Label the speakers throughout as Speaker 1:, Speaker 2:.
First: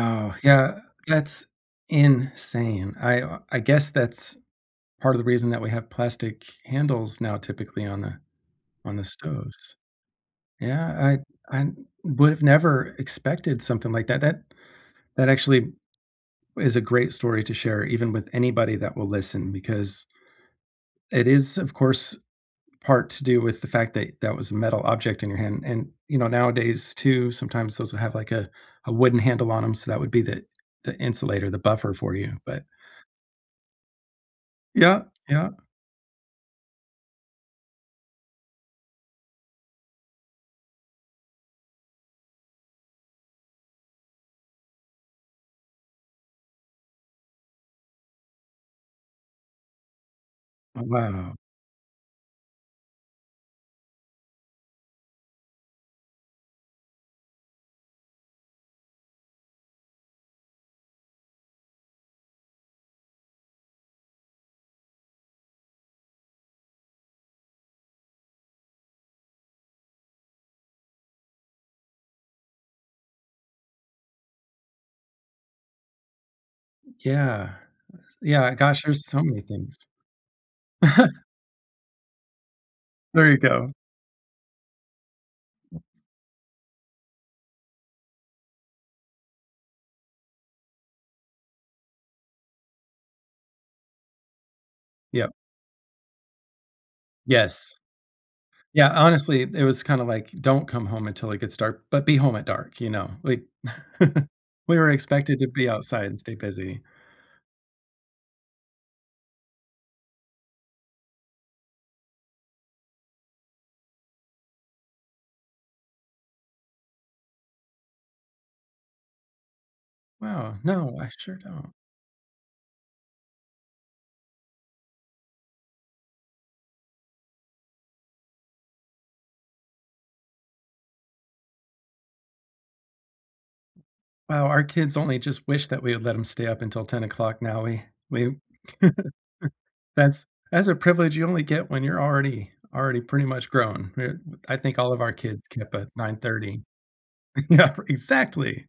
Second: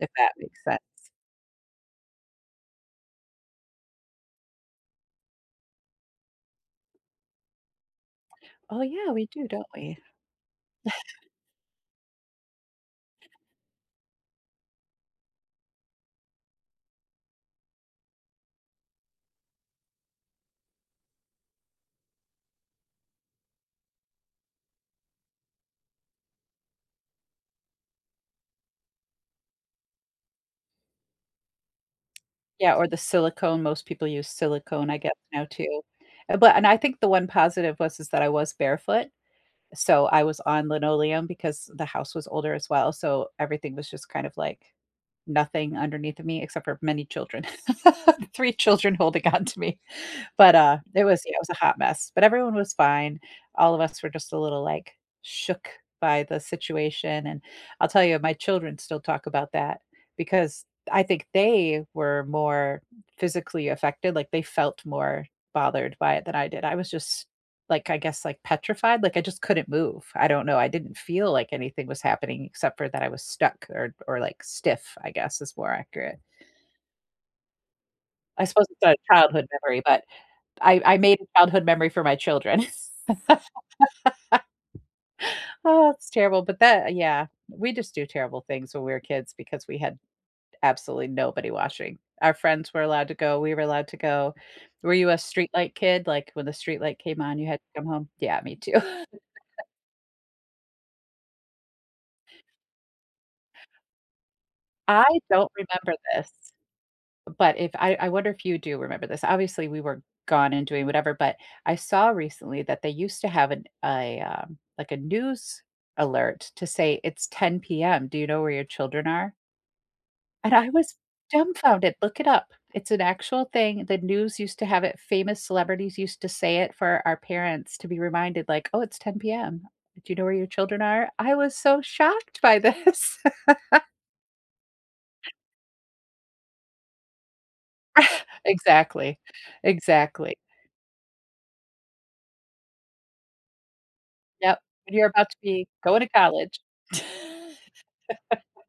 Speaker 1: If that makes
Speaker 2: yeah,
Speaker 1: sense.
Speaker 2: that's insane. I, uh, I guess that's part of the reason that we have plastic handles now typically on the
Speaker 1: Oh,
Speaker 2: on the
Speaker 1: yeah, we do, don't
Speaker 2: stoves.
Speaker 1: we?
Speaker 2: Yeah, I I would’ve never expected something like that that that actually is a great story to share even with anybody that will listen because it is, of course, part to do with the fact that that was a metal object in your hand, and, you know, nowadays too, sometimes those have like a a wooden handle on ‘em, so that would be the the insulator, the buffer for you, but
Speaker 1: Yeah, or the silicone, most people use silicone, I
Speaker 2: Yeah,
Speaker 1: guess, now
Speaker 2: yeah.
Speaker 1: too. Uh, but and I think the one positive was, is that I was barefoot. So I was on linoleum because the house was older as well. So everything was just kind of like, nothing underneath of me except for many children, 3 children holding on to me. But, uh,
Speaker 2: Oh,
Speaker 1: it was it
Speaker 2: wow.
Speaker 1: was a hot mess, but everyone was fine. All of us were just a little, like, shook by the situation, and I'll tell you, my children still talk about that because I think they were more physically affected, like, they felt more bothered by it than I did, I was just, like, I guess, like petrified, like I just couldn't move. I don't know I didn't feel like anything was happening except for that I was stuck or or like stiff, I guess is more accurate.
Speaker 2: Yeah,
Speaker 1: I
Speaker 2: yeah
Speaker 1: suppose it's
Speaker 2: gosh,
Speaker 1: a
Speaker 2: there's so many
Speaker 1: childhood
Speaker 2: things.
Speaker 1: memory, but I I made a childhood memory for my children.
Speaker 2: There you go.
Speaker 1: Oh, that's terrible, but that yeah, we just do terrible things when we're kids because we had absolutely nobody watching. Our friends were allowed to go, we were allowed to go. Were you a
Speaker 2: Yep.
Speaker 1: streetlight kid? Like, when the streetlight came on, you had
Speaker 2: Yes.
Speaker 1: to come home? Yeah, me too.
Speaker 2: Yeah, honestly, eh, it was kinda, like, "Don't come home until it gets dark, but be home at dark." You know? Like we were
Speaker 1: I
Speaker 2: expected to
Speaker 1: don't
Speaker 2: be
Speaker 1: remember
Speaker 2: outside and
Speaker 1: this
Speaker 2: stay busy.
Speaker 1: but if I I wonder if you do remember this. Obviously, we were gone and doing whatever, but, I saw recently that they used to have an a, um, like a news alert to say "It's 10 PM, do you know where your children are?" and
Speaker 2: Wow,
Speaker 1: I was
Speaker 2: no, I sure don't.
Speaker 1: dumbfounded. Look it up, it's an actual thing, the news used to have it, famous celebrities used to say it for our parents to be reminded like, "Oh, it's 10 PM. Do you know where your children are?" I was so shocked by this.
Speaker 2: Wow, our kids only just wish that we had let ‘em stay up until 10:00 'o clock, now we we
Speaker 1: Exactly,
Speaker 2: That's
Speaker 1: exactly.
Speaker 2: that's a privilege you only get when you're already already pretty much grown. R I
Speaker 1: Yep,
Speaker 2: think all
Speaker 1: when
Speaker 2: of
Speaker 1: you're
Speaker 2: our
Speaker 1: about to
Speaker 2: kids get
Speaker 1: be
Speaker 2: up at
Speaker 1: going to
Speaker 2: nine
Speaker 1: college.
Speaker 2: thirty. Yep, exactly.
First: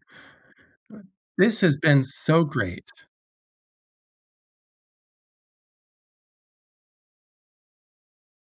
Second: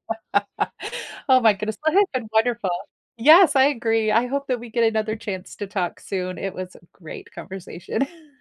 Speaker 1: Oh my
Speaker 2: This has
Speaker 1: goodness, but hey
Speaker 2: been
Speaker 1: its been
Speaker 2: so
Speaker 1: wonderful.
Speaker 2: great.
Speaker 1: Yes, I agree, I hope that we get another chance to talk soon. It was a great conversation.